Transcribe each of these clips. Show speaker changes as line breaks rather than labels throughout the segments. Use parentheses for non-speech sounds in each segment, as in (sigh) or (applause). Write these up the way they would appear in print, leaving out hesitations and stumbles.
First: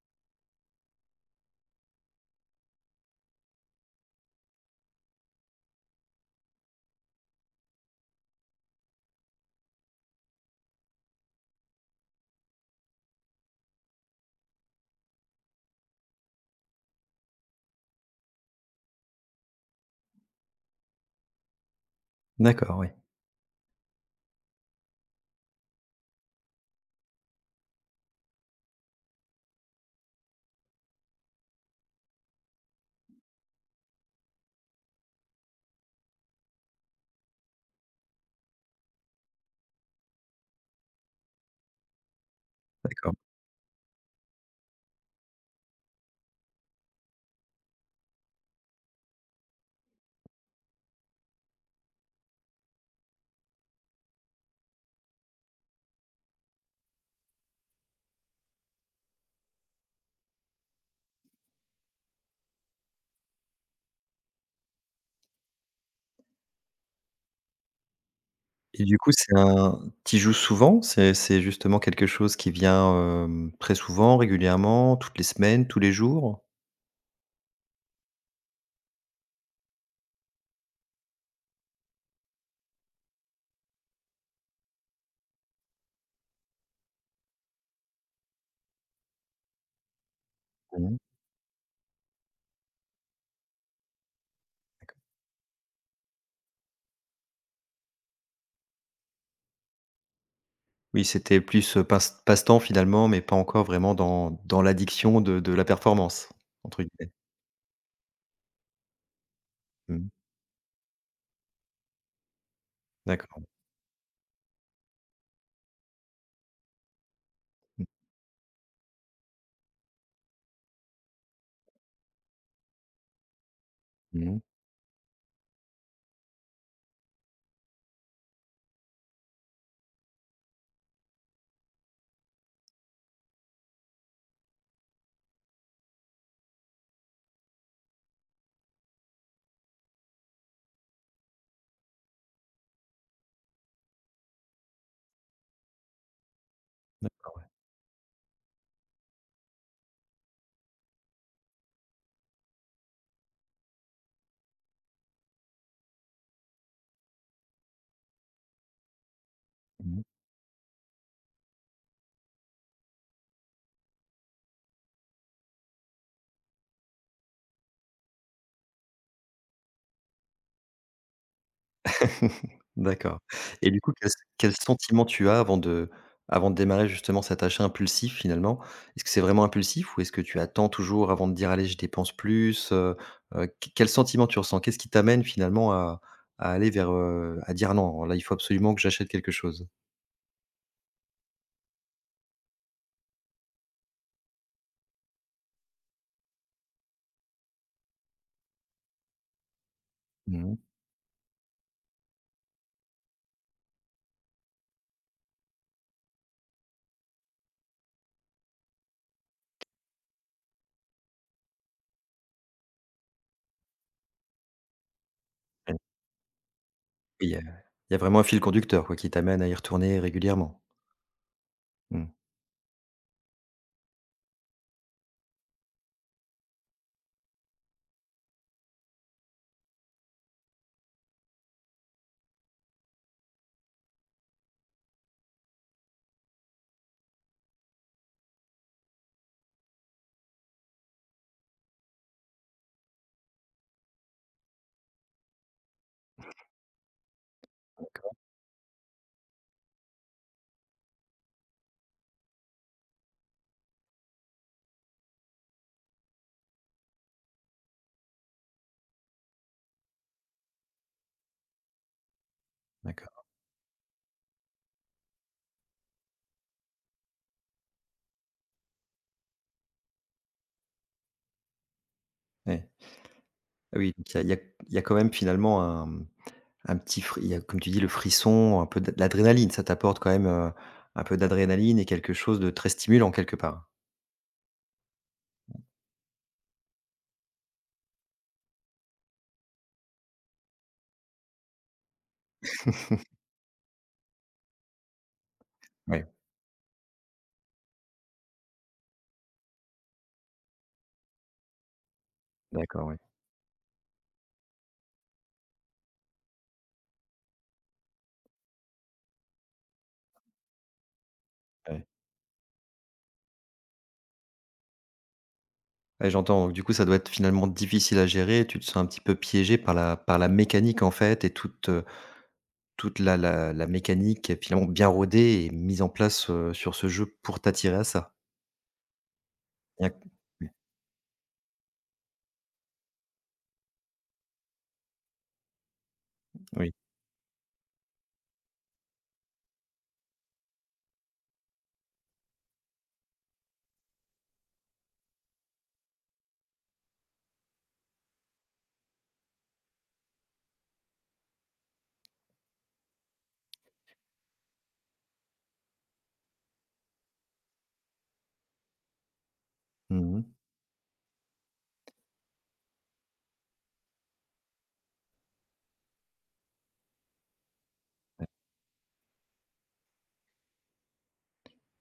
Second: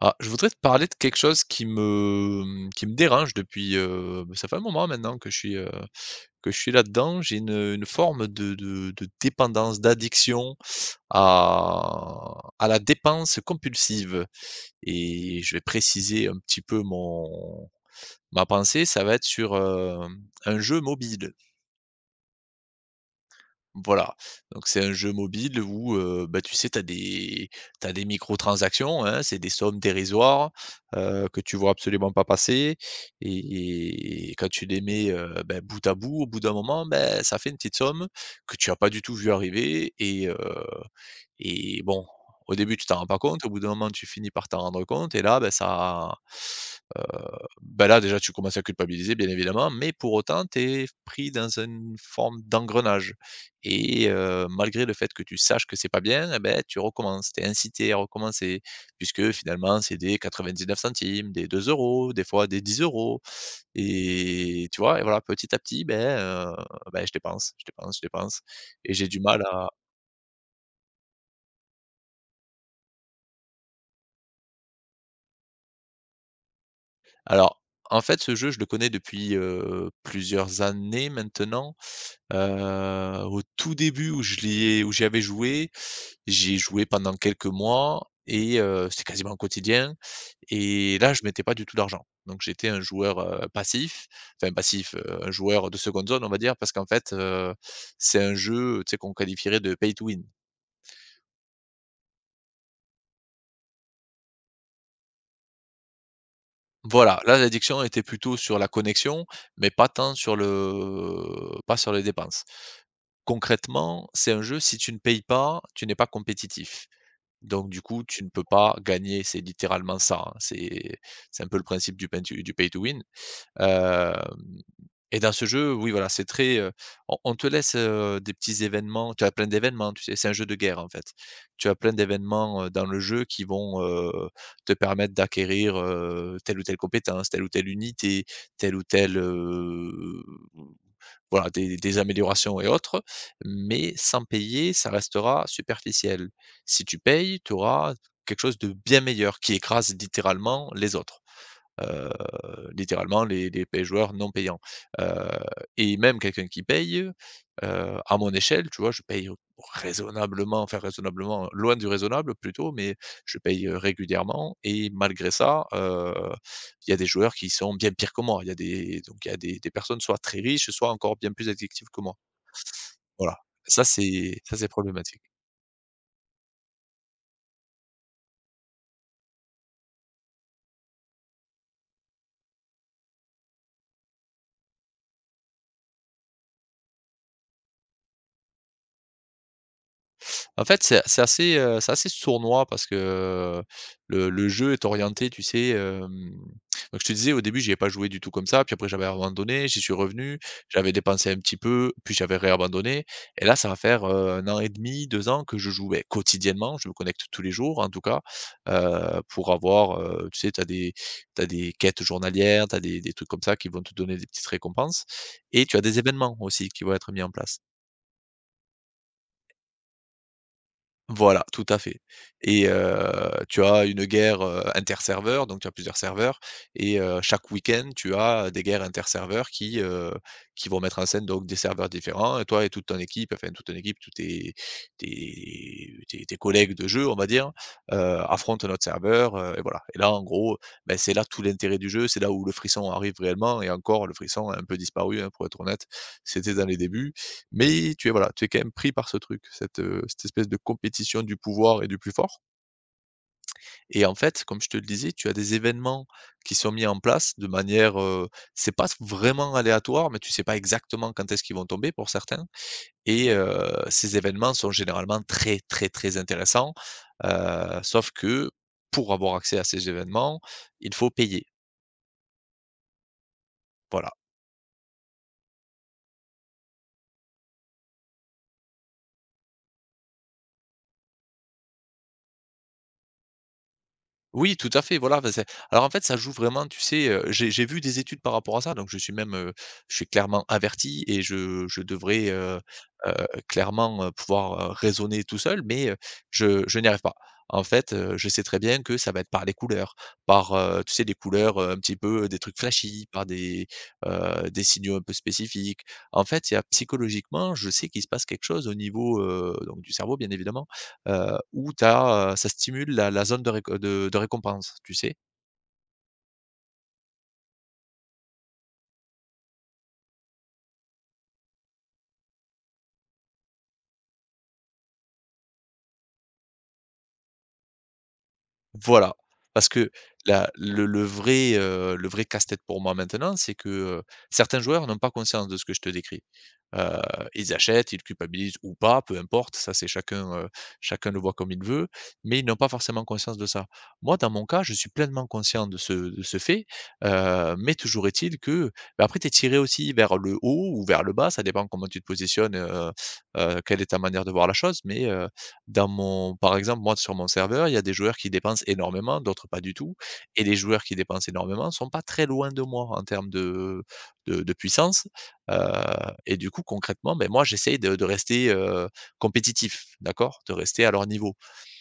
Ah, je voudrais te parler de quelque chose qui me, qui me dérange depuis, bah, ça fait un moment maintenant que je suis là-dedans. J'ai une forme de dépendance, d'addiction à la dépense compulsive et je vais préciser un petit peu mon ma pensée, ça va être sur, un jeu mobile.
D'accord, oui,
Voilà, donc c'est un jeu mobile où, bah, tu sais, tu as des t'as des microtransactions, hein, c'est des sommes dérisoires, que tu vois absolument pas passer et quand tu les mets, bah, bout à bout, au bout d'un moment, ben, ça fait une petite somme que tu as pas du tout vu arriver et bon, au début, tu t'en rends
d'accord.
pas compte, au bout d'un moment, tu finis par t'en rendre compte et là, ben ça, heu, bah, là, déjà, tu commences à culpabiliser, bien évidemment, mais pour autant, tu es pris dans une forme d'engrenage malgré le fait que tu saches que c'est pas bien et beh, tu recommences. Tu es incité à recommencer puisque finalement, c'est des 99 centimes, des 2 € des fois des 10 € et tu vois? Et voilà, petit à petit, beh, beh, je dépense, je dépense, je dépense
Et
et
du
j'ai
coup,
du
c'est
mal à.
un tu joues souvent? C'est justement quelque chose qui vient, très souvent, régulièrement, toutes les semaines, tous les jours?
Alors, en fait, ce jeu, je le connais depuis, plusieurs années maintenant. Au tout début où je l'y ai où j'y avais joué, j'y ai joué pendant quelques mois et c'était quasiment quotidien
Mmh,
et là, je mettais pas du tout d'argent. Donc j'étais un joueur, passif, enfin passif,
d'accord.
un joueur de seconde zone, on va dire, parce qu'en fait, c'est un jeu, tu sais, qu'on qualifierait de pay to win.
Oui, c'était plus, passe-temps finalement, mais pas encore vraiment dans l'addiction de la performance, entre guillemets.
Voilà, là, l'addiction était plutôt sur la connexion, mais pas
Mmh,
tant sur le pas sur les dépenses.
d'accord.
Concrètement, c'est un jeu, si tu ne payes pas, tu n'es pas compétitif. Donc du coup, tu ne peux pas gagner, c'est littéralement ça, hein. C'est un peu le principe du pain to du pay to win. Hem
Mmh
Et dans ce jeu, oui, voilà, c'est très, on te laisse, des petits événements, tu as plein d'événements, tu sais, c'est un jeu de guerre, en fait. Tu as plein d'événements, dans le jeu qui vont, te permettre d'acquérir, telle ou telle compétence, telle ou telle unité, telle ou telle, voilà, des améliorations et autres, mais sans payer, ça restera superficiel. Si tu payes, tu auras quelque chose de bien meilleur qui écrase littéralement les autres, heu, littéralement les pay joueurs non payants, heu et même quelqu'un qui paye, à mon échelle, tu vois, je paye
mh.
raisonnablement, enfin raisonnablement, loin du raisonnable plutôt, mais je paye, régulièrement et malgré ça, il y a des joueurs qui sont bien pires que moi. Il y a des Donc il y a des personnes soit très riches, soit encore bien plus addictives que moi.
D'accord.
Voilà,
Et du coup, quel quel
ça c'est
sentiment
problématique.
tu as avant de démarrer justement cet achat impulsif finalement? Est-ce que c'est vraiment impulsif ou est-ce que tu attends toujours avant de dire: «Allez, je dépense plus», qu quel sentiment tu ressens? Qu'est-ce qui t'amène finalement à aller vers, à dire: «Non, là, il faut absolument que j'achète quelque chose»?
En fait, c'est assez, c'est assez sournois parce que, le jeu est orienté, tu sais, donc je te disais au début, j'y ai pas joué du tout comme ça, puis après j'avais abandonné, j'y suis revenu,
Mmh.
j'avais dépensé un petit peu, puis j'avais réabandonné et là, ça va faire, 1 an et demi, 2 ans que je joue, beh, quotidiennement. Je me connecte tous les jours en tout cas, pour avoir, tu sais, tu as des tu des quêtes journalières, tu as des trucs comme ça qui vont te donner des petites récompenses et tu
Et
as des événements aussi qui vont être mis
il
en
y a
place.
il y a vraiment un fil conducteur quoi qui t'amène à y retourner régulièrement?
Voilà, tout à fait
Mmh.
et tu as une guerre, interserveurs, donc tu as plusieurs serveurs et chaque week-end, tu as des guerres interserveurs qui vont mettre en scène donc des serveurs différents et toi et toute ton équipe, enfin toute ton équipe, tous tes collègues de jeu, on va dire, affrontent notre serveur, et voilà et là, en gros, beh, c'est là tout l'intérêt du jeu, c'est là où le frisson arrive réellement et encore le frisson a un peu disparu, hein, pour être honnête. C'était dans les débuts mais tu es
D'accord.
voilà, tu es quand même pris par ce truc, cette, cette espèce de compétition du pouvoir et du plus fort et en fait, comme je te le disais, tu as des événements qui sont mis en place de manière, c'est pas vraiment aléatoire, mais tu sais pas exactement quand est-ce qu'ils vont tomber pour certains
D'accord,
et ces événements sont généralement très, très, très intéressants, sauf que pour avoir accès à ces événements, il faut payer.
ouais. Ah oui,
Voilà.
donc il y a quand même finalement un petit fri il y a, comme tu dis, le frisson, un peu de l'adrénaline, ça t'apporte quand même, un peu d'adrénaline et quelque chose de très stimulant quelque part?
Oui, tout à fait, voilà, bah, c'est alors, en fait, ça joue vraiment, tu sais, j'ai vu des études par rapport à ça, donc je suis même, je suis clairement averti et je devrais, heu, clairement, pouvoir, raisonner tout seul, mais
Ouais,
je n'y arrive pas. En fait, je sais très bien que ça va être par les couleurs, par, tu sais, des couleurs, un petit peu, des trucs
d'accord, oui.
flashy, par des signaux un peu spécifiques. En fait, il y a psychologiquement, je sais qu'il se passe quelque chose au niveau, donc du cerveau, bien évidemment, où tu
Ouais.
ça stimule la zone de de récompense, tu sais?
Ouais, j'entends. Donc du coup, ça doit être finalement difficile à gérer. Tu te sens un petit peu piégé par la mécanique en fait et toute la mécanique est finalement bien rodée et mise en place, sur ce jeu pour t'attirer à ça.
Voilà, parce
Il y
que
a Oui,
la le vrai, le vrai casse-tête pour moi maintenant, c'est que, certains joueurs n'ont pas conscience de ce que je te décris.
oui.
Heu, Ils achètent, ils culpabilisent ou pas, peu importe, ça c'est chacun, chacun le voit comme il veut, mais ils n'ont pas forcément conscience de ça. Moi, dans mon cas, je suis pleinement conscient de ce fait, mais toujours est-il que, bah, après tu es tiré aussi vers le haut ou vers le bas, ça dépend comment tu te positionnes, quelle est ta manière de voir la chose, mais dans mon par exemple, moi, sur mon serveur, il y a des joueurs qui dépensent énormément, d'autres pas du tout
Mmh.
et les joueurs qui dépensent énormément sont pas très loin de moi en termes de puissance, heu et du coup, concrètement, beh, moi, j'essaye de rester, compétitif, d'accord? De rester à leur niveau.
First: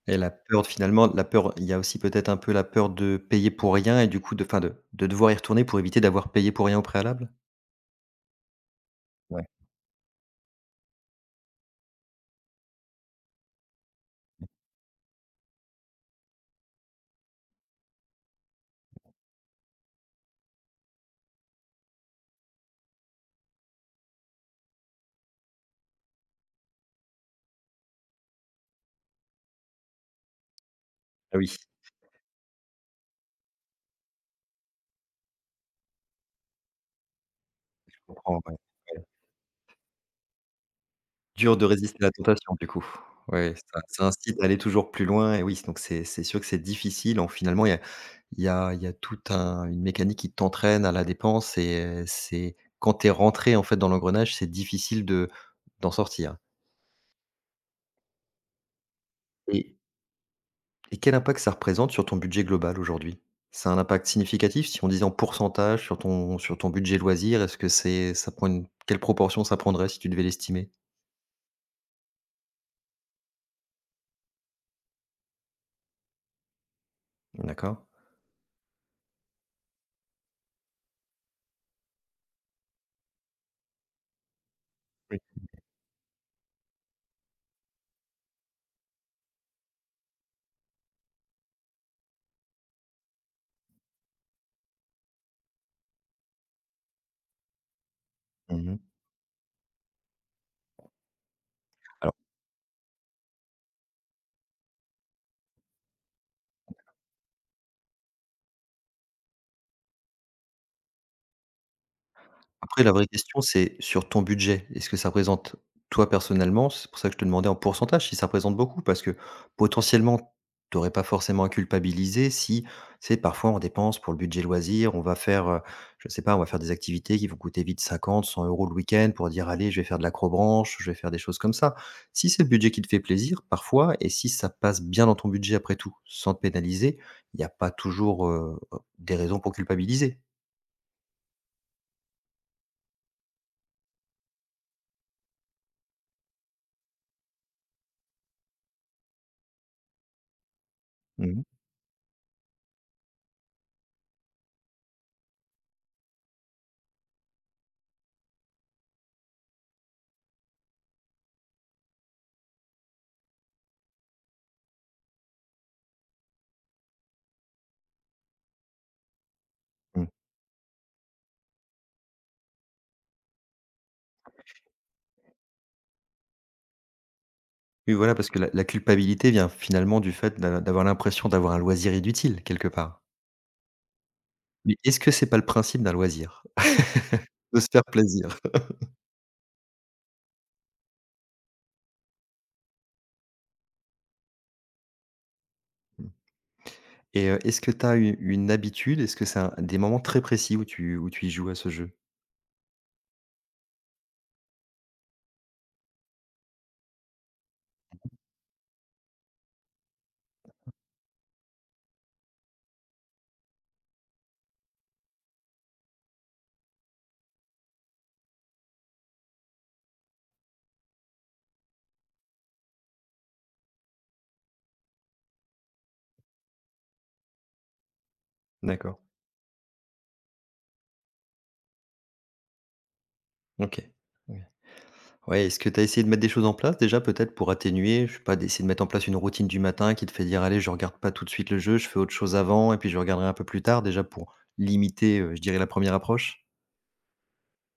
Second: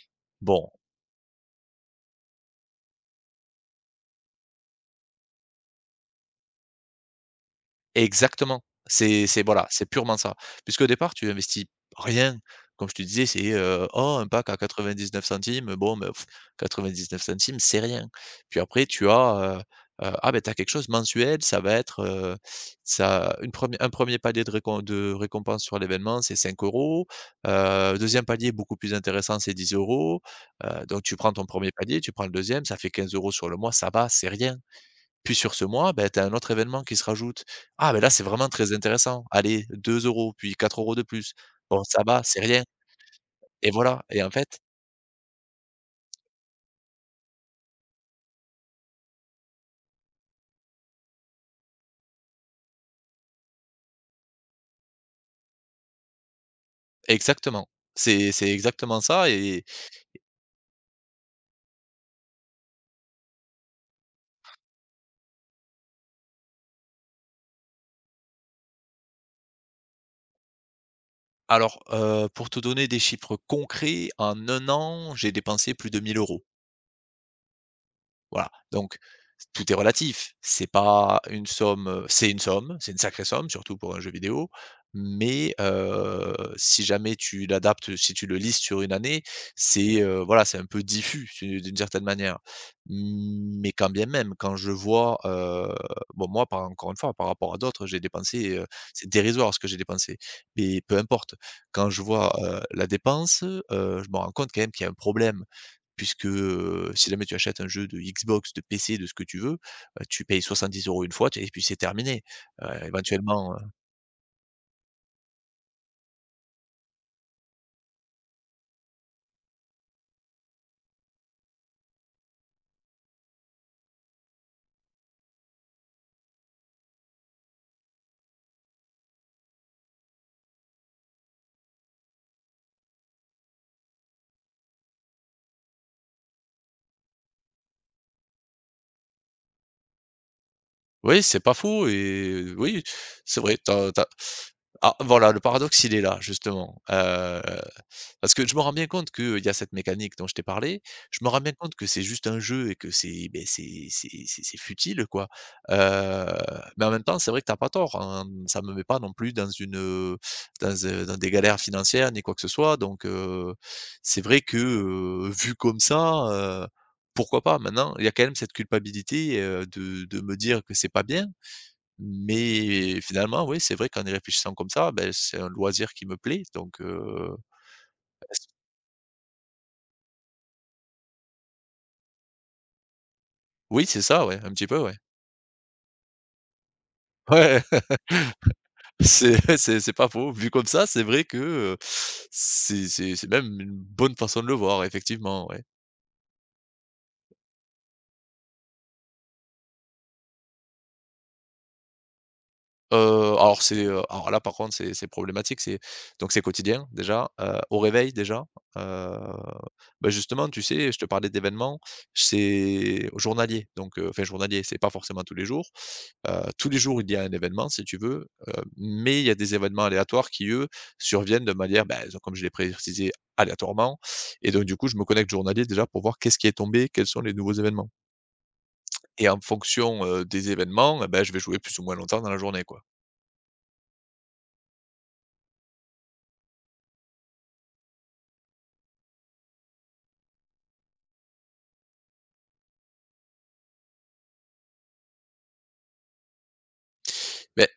Et la peur
Bon,
finalement, la peur, il y a aussi peut-être un peu la peur de payer pour rien et du coup de fin de devoir y retourner pour éviter d'avoir payé pour rien au préalable?
exactement. C'est
Ouais.
voilà, c'est purement ça. Puisqu'au départ, tu investis rien. Comme je te disais, c'est, oh, un pack à 99 centimes, bon, bah, 99 centimes, c'est rien. Puis après, tu as, ah, ben t'as quelque chose mensuel, ça va être, ça une premi un premier palier de récompense sur l'événement, c'est 5 euros. 2e palier beaucoup plus intéressant, c'est 10 euros. Donc tu prends
Ah
ton
oui, je
premier palier, tu prends le deuxième, ça fait 15 € sur le mois, ça va, c'est rien. Puis sur ce mois, ben tu as un autre événement qui se rajoute. Ah, ben là, c'est
comprends,
vraiment très
ouais. Ouais.
intéressant. Allez, 2 euros, puis 4 € de plus.
Dur de
Bon,
résister
ça
à la
va, c'est
tentation
rien
du coup. Ouais,
et
ça
voilà
ça
et en
incite à aller
fait
toujours plus loin. Et oui, donc c'est sûr que c'est difficile. En Finalement, il y a toute un une mécanique qui t'entraîne à la dépense. Et c'est quand tu es rentré, en fait, dans l'engrenage, c'est difficile de d'en sortir.
exactement. C'est exactement ça et
Et et quel impact ça représente sur ton budget global aujourd'hui? Ça a un impact significatif, si on disait en pourcentage, sur ton budget loisir? Est-ce que c'est ça prend une quelle proportion ça prendrait, si tu devais l'estimer?
alors, pour te donner des chiffres concrets, en un an, j'ai dépensé plus de 1000 euros.
D'accord.
Voilà, donc tout est relatif. C'est pas une somme, c'est une somme, c'est une sacrée somme, surtout pour un jeu vidéo,
Oui.
mais si jamais tu l'adaptes, si tu le listes sur une année, c'est, voilà, c'est un peu diffus, c'est d'une certaine manière. Mais quand bien même, quand je vois, bon moi par encore une fois, par rapport à d'autres, j'ai dépensé,
Mmh mh.
c'est dérisoire ce que j'ai dépensé, mais peu importe. Quand je vois, la dépense, je me rends compte quand même qu'il y a un problème puisque, si jamais tu achètes un jeu de Xbox, de PC, de ce que tu veux, tu payes 70 € une fois, tu et puis c'est terminé. Heu,
Après, la vraie question,
éventuellement,
c'est sur ton budget. Est-ce que ça représente, toi personnellement? C'est pour ça que je te demandais en pourcentage si ça représente beaucoup. Parce que potentiellement, tu n'aurais pas forcément à culpabiliser, si, c'est parfois on dépense pour le budget loisir, on va faire, je sais pas, on va faire des activités qui vont coûter vite 50, 100 euros le week-end pour dire: «Allez, je vais faire de l'acrobranche, je vais faire des choses comme ça». Si c'est le budget qui te fait plaisir parfois et si ça passe bien dans ton budget après tout, sans te pénaliser, il n'y a pas toujours, des raisons pour culpabiliser.
oui, c'est pas faux et oui, c'est vrai, tu as ah voilà, le paradoxe, il est là justement, parce que je me rends bien compte qu'il y a cette mécanique dont je t'ai parlé. Je me rends
Mmh.
bien compte que c'est juste un jeu et que c'est, beh, c'est futile quoi, heu, mais en même temps, c'est vrai que t'as pas tort, hein, ça me met pas non plus dans une, dans, dans des galères financières ni quoi que ce soit donc c'est vrai que, vu comme ça, pourquoi pas? Maintenant, il y a quand même cette culpabilité, de
Mmh.
de me dire que c'est pas bien, mais finalement, oui, c'est vrai qu'en y réfléchissant comme ça, beh, c'est un loisir qui me plaît, donc
Oui, voilà, parce que
est-ce
la culpabilité vient finalement du fait d'avoir l'impression d'avoir un loisir inutile, quelque part.
oui, c'est ça, ouais, un petit
Mais
peu, ouais.
est-ce que c'est pas le principe d'un loisir? (laughs) De
Ouais,
se faire plaisir.
(laughs) c'est pas faux. Vu comme ça, c'est vrai que, c'est même une bonne façon de le voir, effectivement, ouais.
(laughs) Et est-ce que tu as u une habitude? Est-ce que c'est un des moments très précis où tu y joues à ce jeu?
Alors c'est, alors là par contre c'est problématique, c'est donc c'est quotidien déjà, au réveil déjà, heu, bah, justement tu sais, je te parlais d'événements, c'est journalier donc enfin journalier, c'est pas forcément tous les jours. Tous les jours il y a un événement si tu veux, mais il y a des événements aléatoires qui eux, surviennent de manière, bah, z comme je l'ai précisé, aléatoirement et donc du coup je me connecte journalier déjà pour voir qu'est-ce qui est tombé, quels sont les nouveaux événements
D'accord,
et en fonction, des événements, et bah, je vais jouer plus ou moins longtemps dans la journée, quoi.
OK. Ouais. Ouais, est-ce que tu as essayé de mettre des choses en place déjà, peut-être pour atténuer? Je sais pas, d'essayer de mettre en place une routine du matin qui te fait dire: «Allez, je regarde pas tout de suite le jeu, je fais autre chose avant et puis je regarderai un peu plus tard», déjà pour limiter, je dirais, la première approche?
Beh,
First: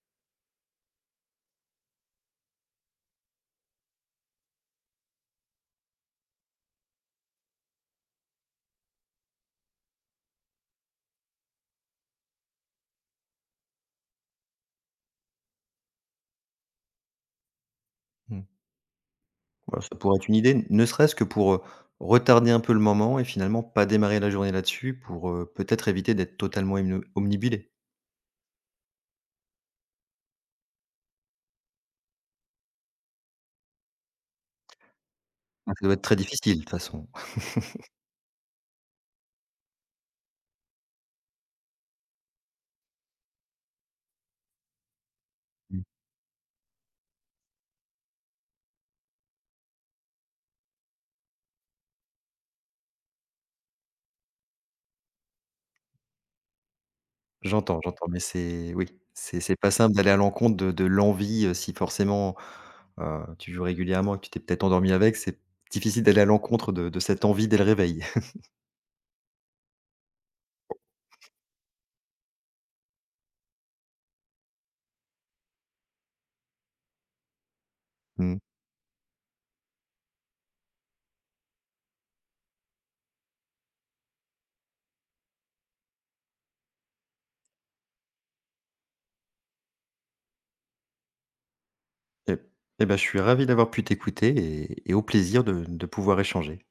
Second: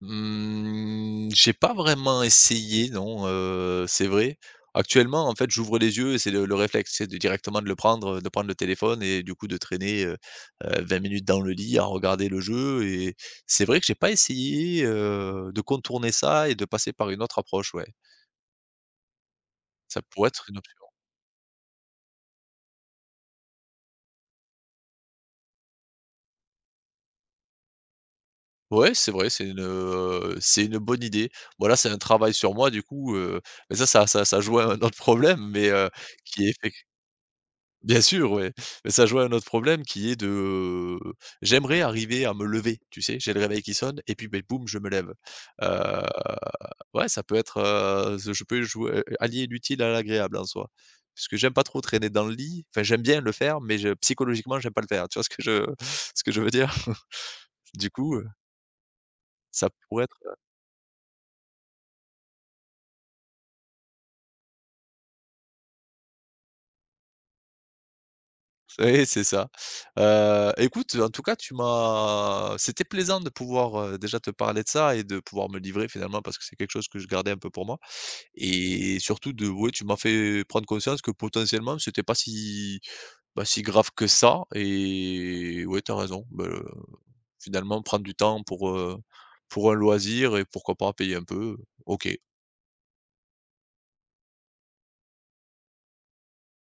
mmh, j'ai pas vraiment essayé non, c'est vrai. Actuellement, en fait, j'ouvre les yeux et c'est le réflexe, c'est de directement de le prendre, de prendre le téléphone et du coup de traîner, 20 minutes dans le lit à regarder le jeu et c'est vrai que j'ai pas essayé, de contourner ça et de passer par une autre approche, ouais.
Mmh. Ouais, ça
Ça
pourrait
pourrait
être une
être une
idée, ne
option.
serait-ce que pour, retarder un peu le moment et finalement pas démarrer la journée là-dessus, pour, peut-être éviter d'être totalement omnibulé.
Ouais, c'est vrai, c'est une bonne idée. Bon là, c'est un travail sur moi du coup, mais ça joue à un autre problème mais
Mmh. Ça doit être très
qui est
difficile de toute façon.
bien sûr, ouais, mais ça joint un autre problème qui est de, j'aimerais arriver à me lever, tu sais? J'ai le réveil qui sonne et puis, ben, boum, je me lève.
Mmh.
Heu, ouais, ça peut être, je peux jouer, allier l'utile à l'agréable en soi. Parce que j'aime pas trop traîner dans le lit, enfin, j'aime bien le faire, mais je psychologiquement, j'aime pas le faire. Tu vois ce que je (laughs) ce que je veux dire?
J'entends,
Du
j'entends,
coup,
mais c'est oui, c'est
ça
pas simple
pourrait
d'aller
être
à l'encontre de l'envie, si forcément, tu joues régulièrement et que tu t'es peut-être endormi avec, c'est difficile d'aller à l'encontre de cette envie dès le réveil. (laughs)
oui, c'est ça. Écoute, en tout cas, tu m'as c'était plaisant de pouvoir, déjà te parler de ça et de pouvoir me livrer finalement parce que c'est quelque chose que je gardais un peu pour moi.
Mmh.
Et surtout de ouais, tu m'as fait prendre conscience que potentiellement c'était pas si bah, si grave que ça et ouais, t'as raison. Bah, finalement prendre du temps pour un loisir et pourquoi pas payer un peu, OK.
Et et bah, je suis ravi d'avoir pu t'écouter et au plaisir de pouvoir échanger.